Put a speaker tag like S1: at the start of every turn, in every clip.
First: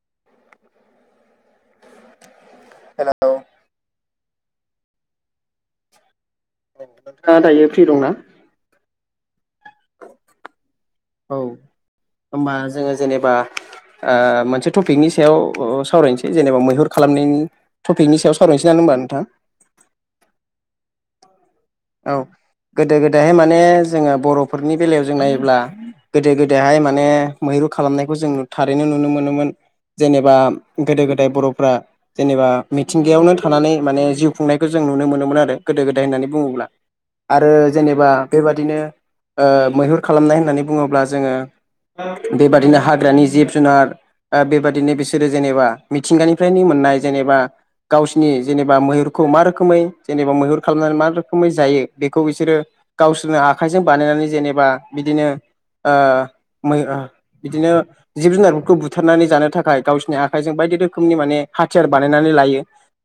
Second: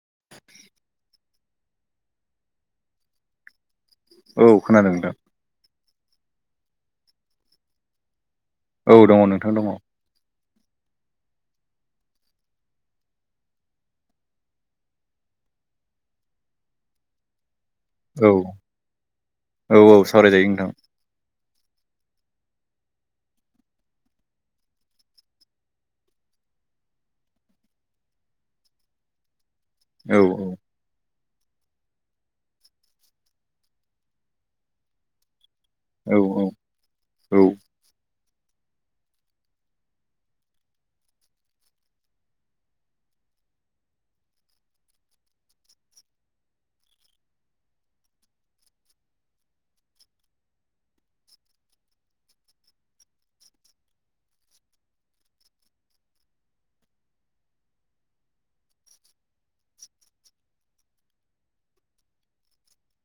S1: [unintelligible]
S2: हेल'
S1: औ खोनादों नोंथां।
S2: [inaudible] नोंथाङा दायो फ्रि दंना?
S1: औ दङ नोंथां दङ।
S2: औ। होमबा जोङो जेनेबा ओ मोनसे टपिकनि सायाव सावरायनोसै जेनेबा मैहुर खालाम। खालाम टपिकनि
S1: औ
S2: सायाव सावहनोसै ना होमबा नोंथां?
S1: औ औ सावरायजायो नोंथां
S2: औ गोदो गोदायहाय माने जोङो बर'फोरनि बेलायाव जों नायोब्ला। गोदो गोदायहाय माने मैरु खालामनायखौ जों थारैनो नुनो मोनोमोन।
S1: औ
S2: जेनेबा
S1: औ
S2: गोदो गोदा दाय बर'फ्रा जेनेबा मिथिंगायावनो थानानै माने जिउ' खुंनायखौ जों नुनो मोनोमोन आरो। गोदो गोदाय
S1: औ
S2: होननानै बुङोब्ला।
S1: औ
S2: आरो जेनेबा बेबादिनो ओ मैहुर' खालामनाय होननानै बुङोब्ला जोङो। [unintelligible] बेबादिनो हाग्रानि जिब जुनार' आ बेबादिनो बिसोरो जेनेबा मिथिंगानिफ्रायनो मोननाय जेनेबा। गावसिरनि जेनेबा मैहुरखौ मा रोखोमै जेनेबा मैहुर खालामनानै मा रोख रोखोमै जायो बेखौ बिसोरो गावसोरनो आखाइजों बानायनानै जेनेबा बिदिनो। ओ मै बिदिनो जिब जुनारफोरखौ बुथारनानै जानो थाखाय गावसिोरनि आखाइजों बाय बायदि रोखोमनि माने हाथियार बानायनानै लायो।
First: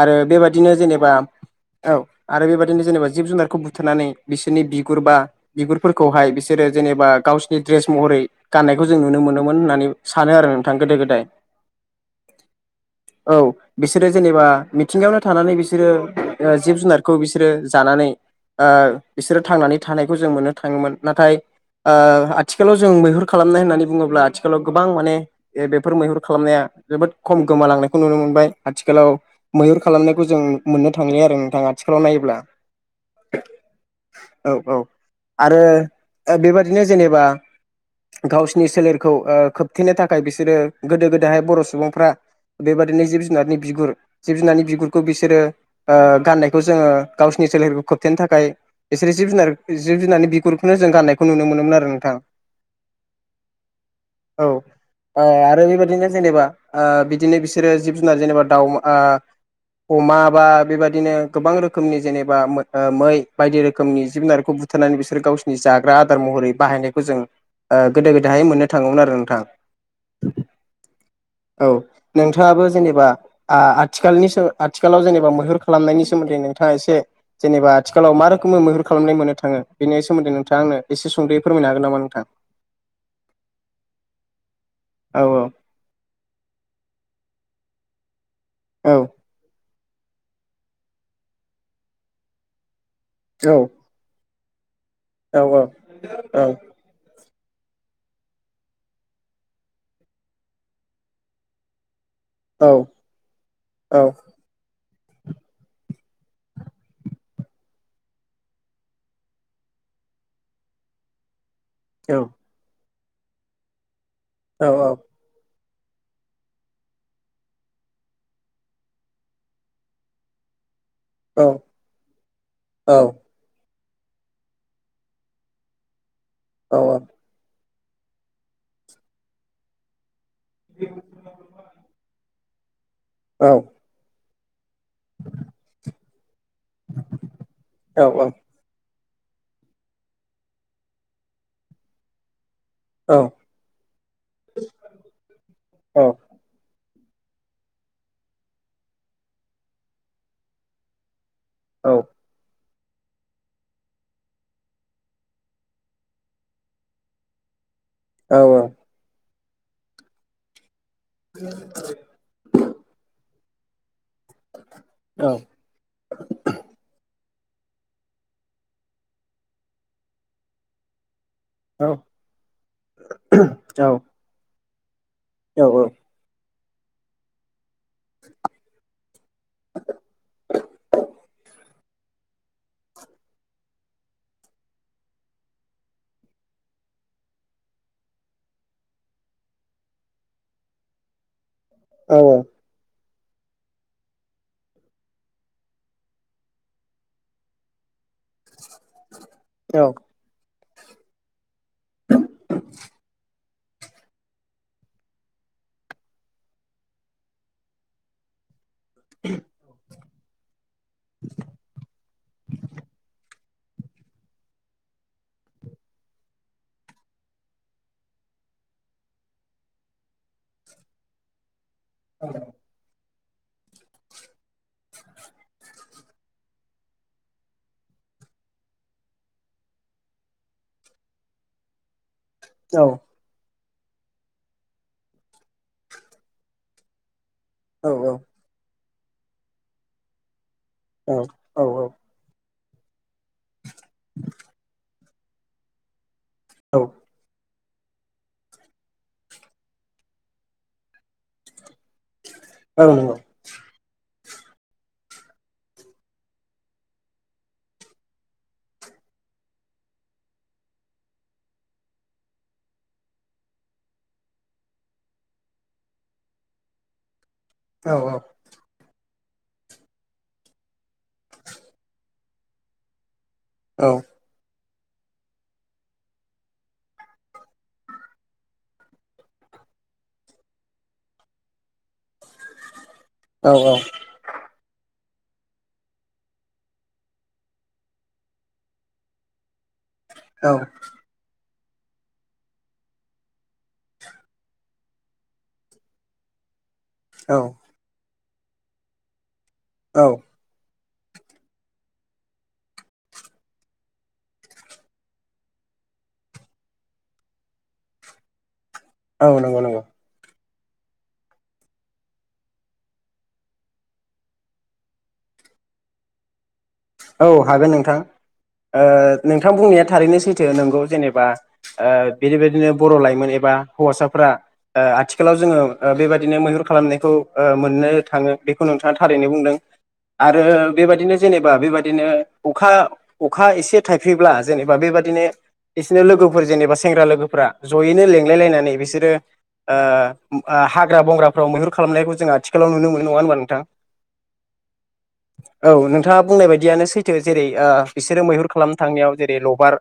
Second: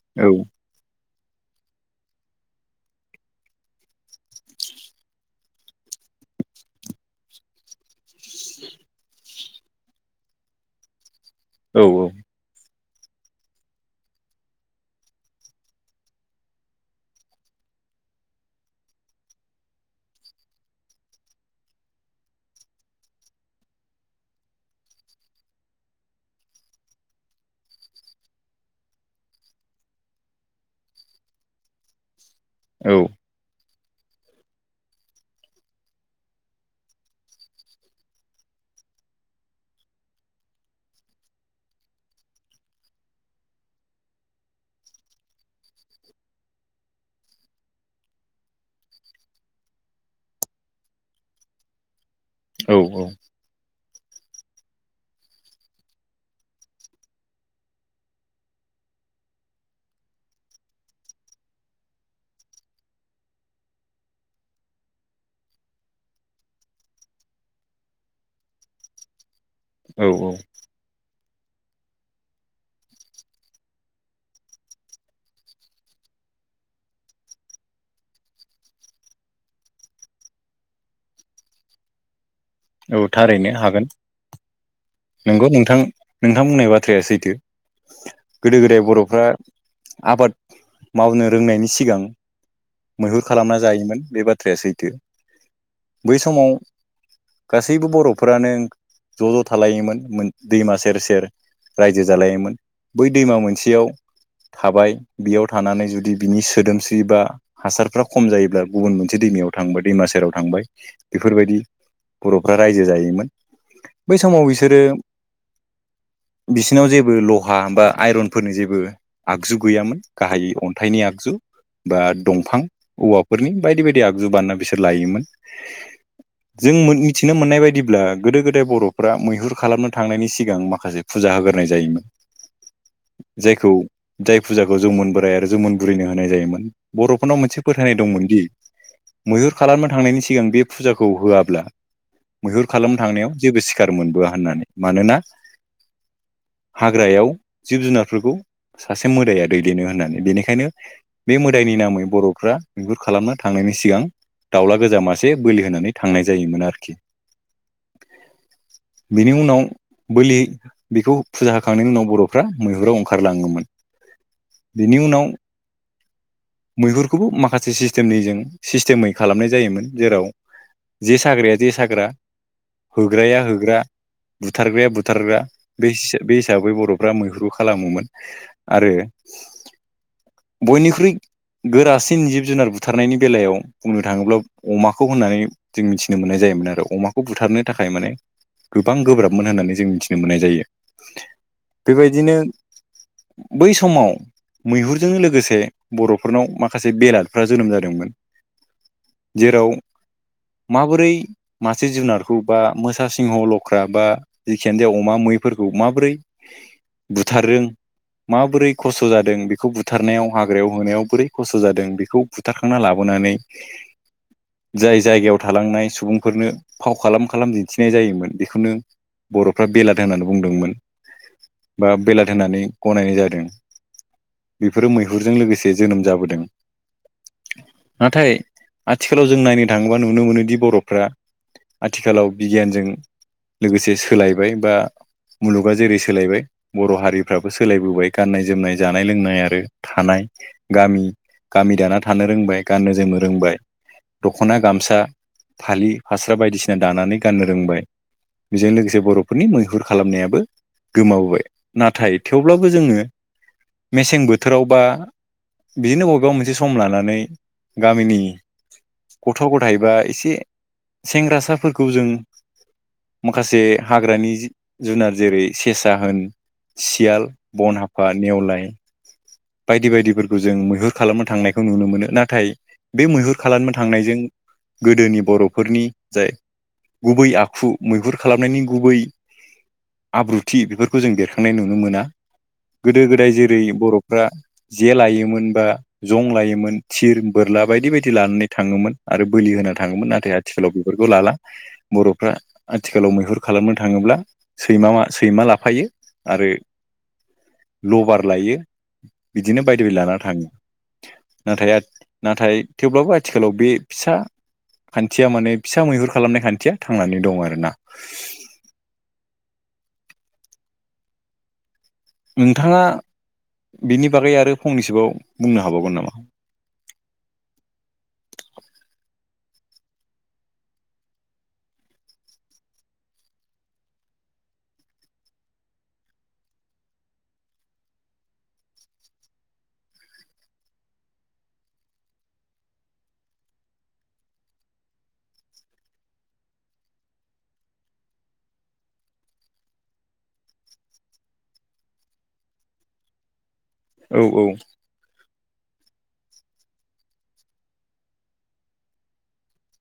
S2: आरो
S1: औ
S2: बेबायाददिनो जेनेबा औ आरो बेबायदिनो जेनेबा। जिब जुनारखौ बुथारनानै बिसोरनि बिगुर बा बिगुरफोरखौहाय बिसोरो जेनेबा गावसिनि दड्रेस महरै। यै गाननायखौ जों नुनो मोनोमोन होननानै सानो आरो नोंथां। गोदो गोदाय।
S1: औ औ।
S2: [unintelligible] औ बिसोरो जेनेबा मिथिंगायावनो थानानै बिसोरो जिब जुनार खौ बिसोरो। जानानै ओ बिसोरो थांनानै थानायखौ जों मोननो थाङोमोन नाथाय। ओ आथिखालाव जों मैहुर खालामनाय होननानै बुङोब्ला आथिखालाव गोबां माने बेफोर मैहुर खालामनाया जोबोद खम गोमालांनायखौ नुनो मोनबाय आथिखालाव मैहुर खालामनायखौ जों मोननो थांलि आरो नोंथाङा। आथिखालाव नायोब्ला।
S1: औ।
S2: औ औ आरो बेबादिनो जेनेबा। गावसिनि सोलेरखौ खोबथेनो थाखाय बिसोरो गोदो गोदहाय बर' सुबुंफ्रा। बेबादिनो जिब जुनारनि बिगुर जिब जुनारनि बिगुरखौ बिसोरो ओ गाननायखौ जोङो गावसिन निनि सोलेरखौ खोबथेनो थाखाय बिसोर जिब जुनार जिब जुनारनि बिगुरखौनो जों गाननायखौ नुनो मोनोमोन आरो नोंथां
S1: औ औ।
S2: औ ओ आरो बेबायदिनो जेनेबा आ बिदिनो बिसोरो जिब जुनार जेनेबा दाउ आ अमा बा बेबदिनो गोबां रोखोमनि जेनेब बा मै बायदि रोखोमनि जिब जुनारखौ बुथारनानै बिसोरो गावसिरनि जाग्रा आदार महरै' बाहायनायखौ जों ओ गोदो गोदायहाय मोननो थाङोमोन आरो नोंथां।
S1: औ
S2: औ नोंथाङाबो जेनेबा आ आ आथिखालनि आथिखालाव जेनेबा मैहुर खालामनायनि सोमोन्दै नों एसे जेनेबा आथिखालाव मा रोखोमै मैहुर खालामनाय मोननो थाङो बेनि सोमोन्दै नोंथाङांनो एसे सुंद'यै फोरमायनो हागोन नामा नोंथां?
S1: औ थारैनो हागोन।
S2: औ औ
S1: नंगौ नोंथां नोंथां बुंनाय बाथ्राया सैथो। गोदो गोदाय
S2: औ
S1: बर'फ्रा आबाद मावनो रोंनायनि सिगां मैहुर खालामना जायोमोन बे बाथ्राया सैथो।
S2: औ औ
S1: बै
S2: औ
S1: समाव गासैबो बर'फोरानो ज' ज' थालायोमोन दैमा सेर से रायजो। जालायोमोन
S2: औ
S1: बै दैमा मोनसेयाव
S2: औ
S1: थाबाय। बेयाव थानानै जुदि बिनि सोदोमस्रि बा। हासारफ्रा खम जायोब्ला गुबुन मोनसे दैमायाव थांबाय दैमा सेराव थांबाय बेफोरबायदि।
S2: औ
S1: बर'फ्रा रायजो जायोमोन बै समाव
S2: औ
S1: बिसोरो बिसिनाव जेबो लहा बा आइरनफोरनि जेबो आगजु गैयामोन गाहायै अन थाइनि आगजु
S2: औ
S1: बा दंफां
S2: औ
S1: औवाफोरनि बायदि बायदि आगजु बानायना बिसोर लायोमोन। जों मिथिनो मोननाय बायदि ब्ला गोदो गोदाय बर'फ्रा मैहुर खालामनो थांनायनि सिगां माखासे फुजा होग्रोनाय जायोमोन। जायखौ
S2: औ
S1: जाय फुजाखौ जौमोन बोराय आरो जौमोन बुरैनो होनाय जायोमोन। बर'फोरनाव मोनसे फोथायनाय दंमोनदि मैहुर खालामनो थांनायनि सिगां बे फुजाखौ होआब्ला मैहुर खालामनो थांनायाव
S2: औ
S1: जेबो सिखार मोनबोआ होननानै। मानोना
S2: औ
S1: हाग्रायाव जिब जुनारफोरखौ सासे मोदाया दैदेनो होननानै बेनिखायनो बे मो दायनि
S2: औ
S1: नामै बर'फ्रा मैहुर खालामनो थांनायनि सिगां दाउला गोजा मासे बोलि होनानै थांनाय जायोमोन आरोखि।
S2: औ औ।
S1: बेनि उनाव बोलि बेखौ फुजा होखांनायनि उनाव बर'फ्रा मैहुराव ओंखारलाङोमोन। बेनि उनाव मैहुरखौबो माखासे सिस्टेमै जों सिस्टेमै खालामनाय जायोमोन जेराव जे साग्राया जे साग्रा होग्राया होग्रा बु थारग्रा बे बे हिसाबै बर'फ्रा मैहुरु खालामोमोन आरो
S2: [inaudible]
S1: बयनिख्रुइ गोरासिन जिब जुनार बुथारनायनि बेलायाव बुंनो थाङोब्ला अमाखौ होननानै जों मिथिनो मोननाय जा योमोन आरो अमाखौ बुथारनो थाखाय माने गोबां गोब्राबमोन होननानै जों मिथिनो मोननाय जायो। बेबायदिनो बै समाव मैहुर जों लोगोसे बर'फोरनाव माखासे बेलाथफ्रा जोनोम जादोंमोन। जेराव
S2: औ
S1: माबोरै मासे जुनारखौ बा मोसा सिंहल' लख्रा बा जिखियानो जा अमा मैफोरखौ माबोरै बुथारदों माबोरै खस्थ' जादों बेखौ बुथारनायाव हाग्रायाव होनायाव बोरै खस्थ' जादों बेखौ बुथारखांना लाबोनानै
S2: [inaudible]
S1: जाय जायगायाव थालांनाय सुबुंफोरनो फाव खालाम खालाम दिन्थिनाय जायोमोन बेखौनो बर'फ्रा बेलाथ होननानै बुंदोंमोन।
S2: [inaudible]
S1: बा बेलाथ होननानै गनायनाय जादों। बेफोरो मैहुरजों लोगोसे जोनोम जाबोदों। नाथाय आथिखालाव जों नायनो थाङोबा नुनो मोनोदि बर'फ्रा आथिखालाव बिगियानजों लोगोसे सोलायबाय बा मुलुगा जेरै सोलायबाय बर' हारि फ्राबो सोलायबोबाय गाननाय जोमनाय जानाय लोंनाय आरो थानाय गामि
S2: औ
S1: गामि दाना थानो रोंबाय। गाननो जोमनो रोंबाय दख'ना गामसा फालि फास्रा बायदिसिना
S2: औ
S1: दानानै गाननो रोंबाय। बिजों लोगोसे बर'फोरनि मैहुर खालामनायाबो गोमाबोबाय। नाथाय थेवब्लाबो जोङो
S2: नंगौ
S1: मेसें बोथोरावबा बिनो अबेबा मोनसे सम लानानै गामिनि गथ' गथाय बा एसे सेंग्रासाफोरखौ जों माखासे हाग्रानि जि जुनार जेरै सेसा होन सियाल बन
S2: औ औ औ
S1: हाफा नेवलाय बायदि बायदिफोरखौ जों मैहुर खालामनो थांनायखौ नुनो मोनो नाथाय बे मैहुर खालामनो थांनायजों गोदोनि बरफोरनि जाय गुबै आखु मैहुर खालामनायनि गुबै आब्रुथि बेफोरखौ जों बेरखांनाय नुनो मोना गोदो
S2: औ
S1: गोदाय जेरै बर जे लायोमोन बा जं लायोमोन थिर बोरला बायदि बायदि लानानै थाङोमोन आरो बोलि होना थाङोमोन नाथाय आथिखालाव
S2: औ
S1: बेफोरखौ लाला बरफ्रा आथिखालाव मैहुर खालामनो थाङोब्ला सैमा मा सैमा लाफायो आरो लबार लायो बिदिनो बायदि बायदि लाना थाङो नाथाय आ नाथाय थेवब्लाबो आथिखालाव बे फिसा खान्थिया माने फिसा मैहुर खालामनाय खान्थिया थांनानै दं आरोना
S2: औ नंगौ नंगौ
S1: नोंथाङा बिनि बागै आरो फंनैसोबाव बुंनो हाबावगोन नामा?
S2: हागोन नोंथां ओ नोंथां बुंनाया थारैनो सैथो नोंगौ जेनेबा ओ बेनिबायदिनो बर लाइमोन एबा हौवासाफोरा आ ओ आथिखालाव जोङो ओ बेबायदिनो मैहुर खालामनायखौ ओ मोननो थाङो बेखौ नोंथाङा थारैनो बुंदों आरो बेबायदिनो जेनेबा बेबा दिनो अखा अखा इसे थायफ्रिब्ला जेनेबा बेबादिनो बिसोरनि लोगोफोर जेनेबा सेंग्रा लोगोफ्रा जयैनो लेंलाय लायनानै बिसोरो ओ आ हाग्रा बंग्राफ्राव मैहुर खालामनायखौ जों आथिखालाव नुनो मोनो नङा होनबा नोंथां?
S1: औ औ
S2: औ नोंथाङा बुंनाय बायदियानो सैथो जेरै आ बिसोरो मैहुर खालामनो थांनायाव जेरै लबार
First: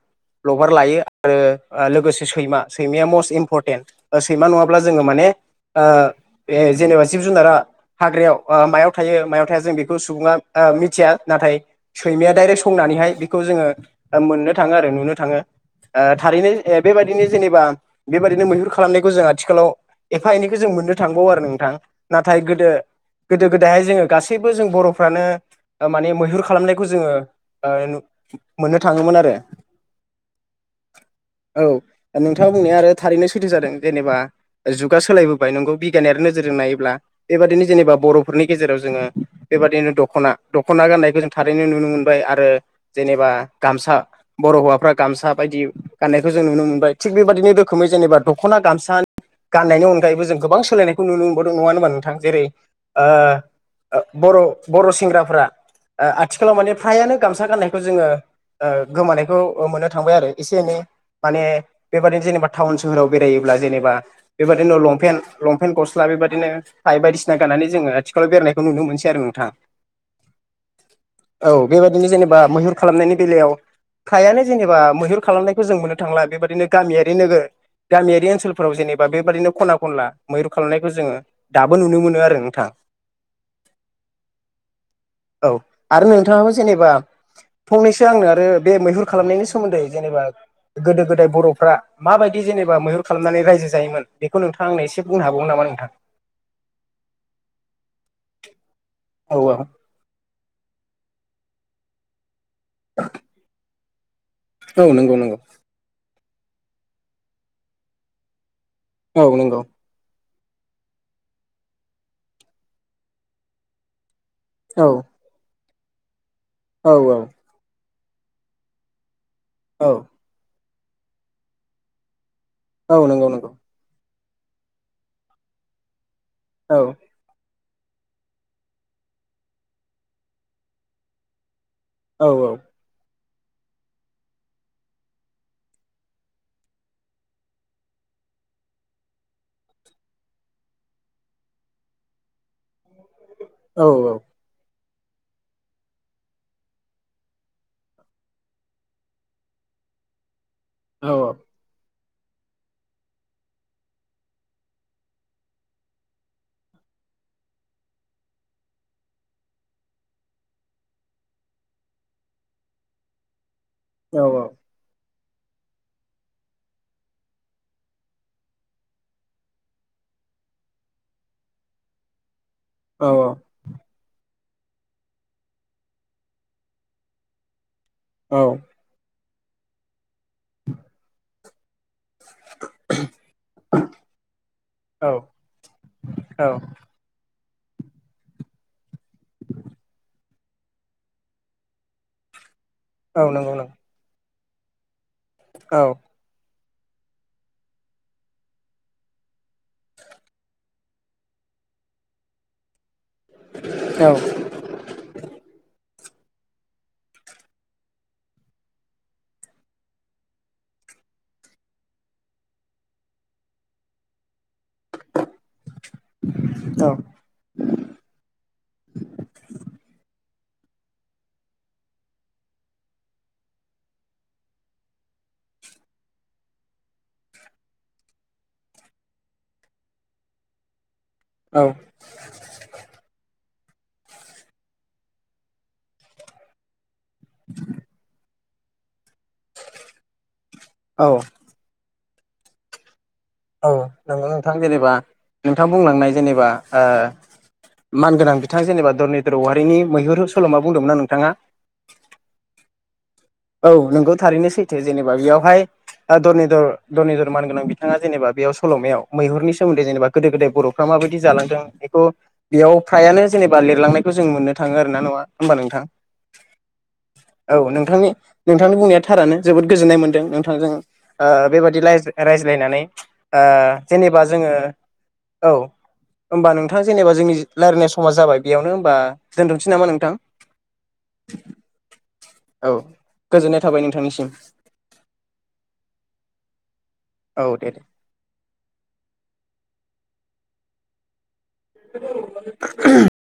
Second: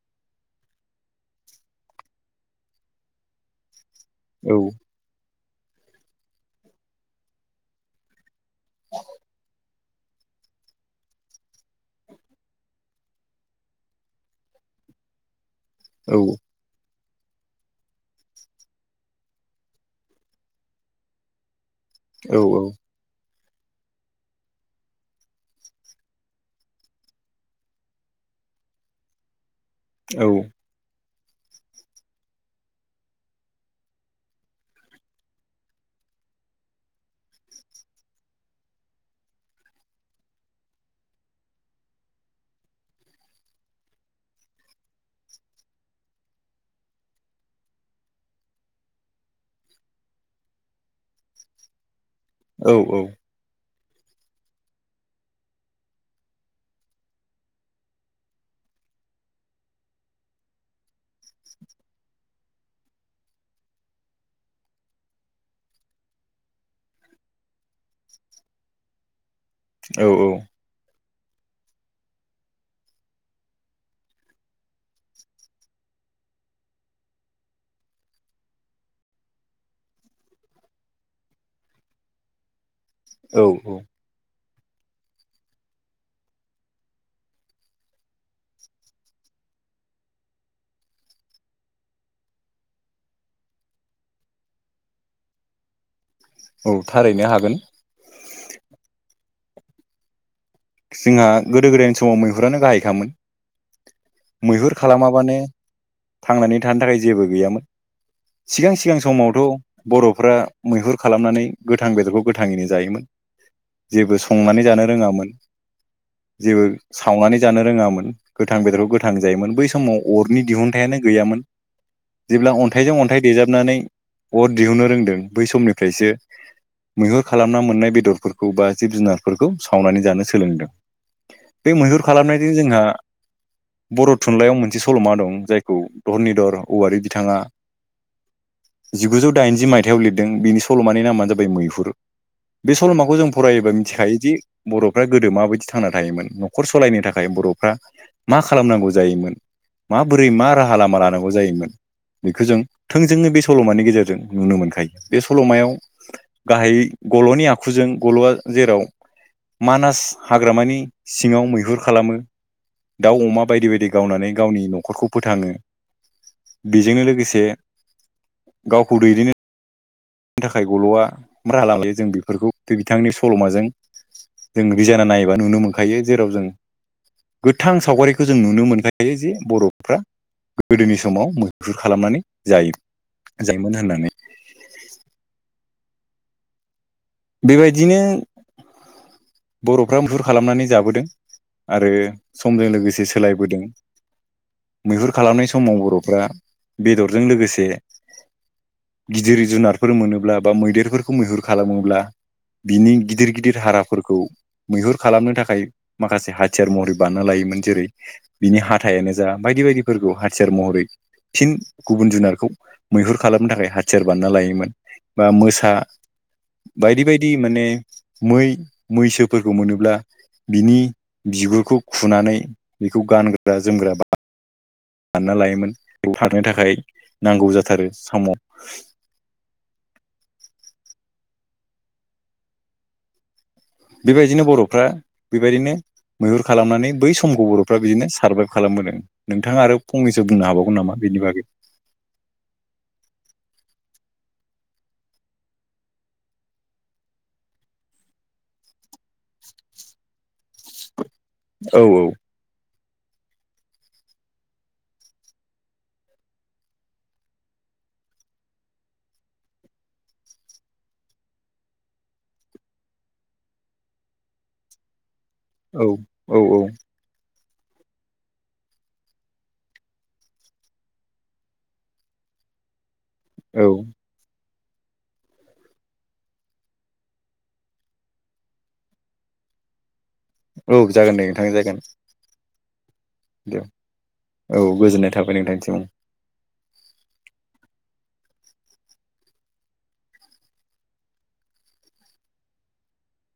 S2: लबार लायो आरो ओ लोगोसे सैमा सैमाया मस्ट इम्परटेन्ट ओ सैमा
S1: औ
S2: नङाब्ला जोङो माने ओ ए जेनेबा जिब जुनारा हाग्रायाव ओ मायाव थायो मायाव थाया जों बेखौ सुबुङा आ मिथिया नाथाय सैमाया दाइरेक्ट संनानैहाय बिखौ जोङो ओ मोननो थाङो आरो नुनो थाङो ओ
S1: औ
S2: थारैनो ओ बेबायदिनो जेनेबा बेबायदिनो मैहुर खालामनायखौ जों आथिखालाव एफा एनैखो जों मोननो थांबावो आरो नोंथां नाथाय
S1: औ
S2: गोदो गोदो गोदायहाय जोङो गासैबो जों बरफ्रानो ओ माने मैहुर खालामनाय खौ जोङो ओ नु मोननो थाङोमोन आरो
S1: औ
S2: औ ओ नोंथाङा बुंनाया आरो थारैनो सैथो जादों जेनेबा ओ जुगा सोलायबोबाय नोंगौ बिगियानारि नोजोरजों नायोब्ला बेबादिनो जेनेबा बरफोरनि गेजेराव जोङो बेबादिनो दखना दखना गान्नायखौ जों थारैनो नुनो मोनबाय आरो जेनेबा गामसा बर हौवाफ्रा गामसा बायदि गाननायखौ जो जों नुनो मोनबाय थिग बेबादिनो रोखोमै जेनेबा दखना गामसा गाननायनि अनगायैबो जों गोबां सोलायनायखौ नुनो मोनबावदों नङा होनबा नोंथां? जेरै
S1: औ
S2: ओ ओ बर बर सेंग्राफ्रा आ आथिखालाव माने फ्रायानो गामसा गाननायखौ जोङो ओ गोमानायखौ ओ मोननो थांबाय आरो इसे एनै माने बेबादिनो जेनेबा थाउन सोहोराव बेरायोब्ला ब्ला जेनेबा बेबादिनो लंफेन लंफेन गस्ला बेबादिनो थाय बायदिसिना गाननानै जोङो आथिखालाव बेर [unintelligible] खौ नुनो मोनसै आरो नोंथां।
S1: औ औ।
S2: औ बेबायदिनो जेनेबा मैहुर खालामनायनि बेलायाव हायानो जेनेबा मैहुर खालामनायखौ जों मोननो थांला बेबायदिनो गामियारि नोगो गामियारि ओनसोलफोराव जेनेबा बेबादिनो खना खनला मैहुर खालामनायखौ जोङो दाबो नुनो मोनो आरो नोंथां।
S1: औ औ।
S2: औ आरो नोंथाङाबो जेनेबा फंनैसो आंनो आरो बे मैहुर खालामनायनि सोमोन्दै जेनेबा गोदो गोदाय बर'फ्रा माबायदि जेनेबा मैहुर खालामनानै रायजो जायोमोन बेखौ नोंथाङा आंनो एसे बुंनो हागौमोन नामा? औ नोंथां।
S1: औ थारैनो हागोन
S2: औ औ!
S1: जोंहा गोदो गोदायनि समाव मैहुरानो गाहायखामोन। मैहुर
S2: औ औ नंगौ
S1: खालामाबानो
S2: नंगौ
S1: थांनानै थानो थाखाय जेबो गैयामोन सिगां सिगां
S2: औ
S1: समावथ'
S2: नंगौ
S1: बर'फ्रा मैहुर खालामनानै गोथां बेदरखौ गोथाङैनो जायोमोन जेबो संनानै
S2: औ
S1: जानो रोङामोन जेबो सावनानै
S2: औ
S1: जानो रोङामोन गोथां बेदरखौ गोथां जायोमोन बै
S2: औ
S1: समाव अरनि दिहुन अन्थायानो गैयामोन जेब्ला अन्थाइजों
S2: औ
S1: अन्थाइ
S2: नंगौ नंगौ
S1: देेजाबनानै अर दिहुननो रोंदों बै समनिफ्रायसो
S2: औ
S1: मैहुर खालाम। संना मोननाय बेदरफोरखौ बा जिब जुनारफोरखौ सावनानै जानो सोलोंदों बे मैहुर
S2: औ
S1: खालामनायजों जोंहा बर' थुनलाइयाव मोनसे सल'मा दं जायखौ धरनिधर औवारि बिथाङा! जिगुजौ दाइनजि मायथाइयाव लिरदों बिनि सल'मानि नामानो जाबाय मैहुर बे सल'माखौ जोंङो फरायोबा
S2: औ औ
S1: मिथिखायोदि बर' फ्राय गोदो माबायदि थांना थायोमोन न'खर सालायनो थाखाय बर'फ्रा मा खालामनांगौ जायोमोन माबोरै मा राहा लामा
S2: औ
S1: लानांगौ जायोमोन? बेखौ जों थोंजोंनो बे सल'मानि गेजेरजों नुनो मोनखायो बे सल'मायाव गाहायै गल'नि आखुजों गल'आ जेराव
S2: [inaudible]
S1: मानास हाग्रामानि सिङाव मैहुर खालामो दाउ अमा बायदि बायदि गावनानै
S2: औ
S1: गावनि न'खरखौ फोथाङो बेजोंनो लोगोसे गावखौ दैदेननो नि थाखाय गल'आ बारा लां लायो जों बेफोरखौ बिथांनि सल'माजों जों रिजायना नायोबा नुनो मोनखायो जेराव जों गोथां सावगारिखौ जों
S2: औ
S1: नुनो मोनखायो जे बर'फ्रा गोदोनि समाव मोजां मैहुर खालामनानै जायो जायोमोन होननानै
S2: औ।
S1: बेबायदिनो बर'फ्रा मुहुर खालामनानै जाबोदों आरो। समजों लोगोसे
S2: औ नंगौ
S1: सोलायबोदों मैहुर खालामनाय समाव
S2: नंगौ
S1: बर'फ्रा बेदरजों लोगोसे गिदिर जुनारफोर मोनोब्ला बा मैदेरफोरखौ मैहुर खालामोब्ला। बिनि गिदिर गिदिर
S2: औ
S1: हाराफोरखौ मैहुर खालामनो थाखाय माखासे हाथियार महरै बानायना लायोमोन जेरै बिनि हाथाइानो जा बायदि बायदिफोरखौ हाथियार महरै फिन गुबुन जुनारखौ मैहुर खालामनो थाखाय हाथियार बानना लायोमोन। बा मोसा बायदि बायदि माने मै मैसोफोरखौ मोनोब्ला बिनि बिगुरखौ खुनानै बेखौ गानग्रा जोमग्रा ब दानना लायोमोन बेयाव थांनो थाखाय नांगौ जाथारो साम'
S2: [inaudible] औ
S1: बेबायदिनो बरफ्रा बेबायदिनो मैहुर खालामनानै बै समखौ बरफ्रा बिदिनो सारबाइब खालामबोदों नोंथाङा आरो फंनैसो बुंनो हाबावगोन नामा बेनि
S2: औ
S1: बागै?
S2: औ नंगौ नोंथां जेनेबा नोंथां बुंलांनाय जेनेबा ओ मानगोनां बिथां जेनेबा धरनिधर औवारिनि मैहुरनि सलमा बुंदोंमोना नों
S1: औ औ
S2: औ नोंगौ थारैनो सैथो जेनेबा बेयावहाय ओ धरनीधर धरनीधर मानगोनां बिथाङा जेनेबा बेयाव सलमायाव मैहुरनि सोमोन्दै जेनेबा गोदो गोदाय बरफ्रा मा बायदि जालांदों बेखौ बेयाव फ्रायानो जेनेबा लिरलांनायखौ जों मोननो थाङो आरो ना नङा? होमबा नोंथां
S1: औ औ औ
S2: औ नोंथांनि नोंथांनि बुंनाया थारानो जोबोद गोजोननाय मोनदों नोंथांजों ओ बेबादि रायज्ला रायज्लायनानै। ओ
S1: औ
S2: जेनोबा जोङो औ। होमबा नोंथां जेनोबा जोंनि रायज्लायनाय समा जाबाय बेयावनो होनबा दोनथनोसै नामा नोंथां?
S1: औ जागोन दे नोंथां जागोन।
S2: औ गोजोननाय
S1: देऔ
S2: थाबाय नोंथांनिसिम
S1: औ गोजोननाय थाबाय नोंथांनिसिम औ।
S2: औ दे दे। [unintelligible]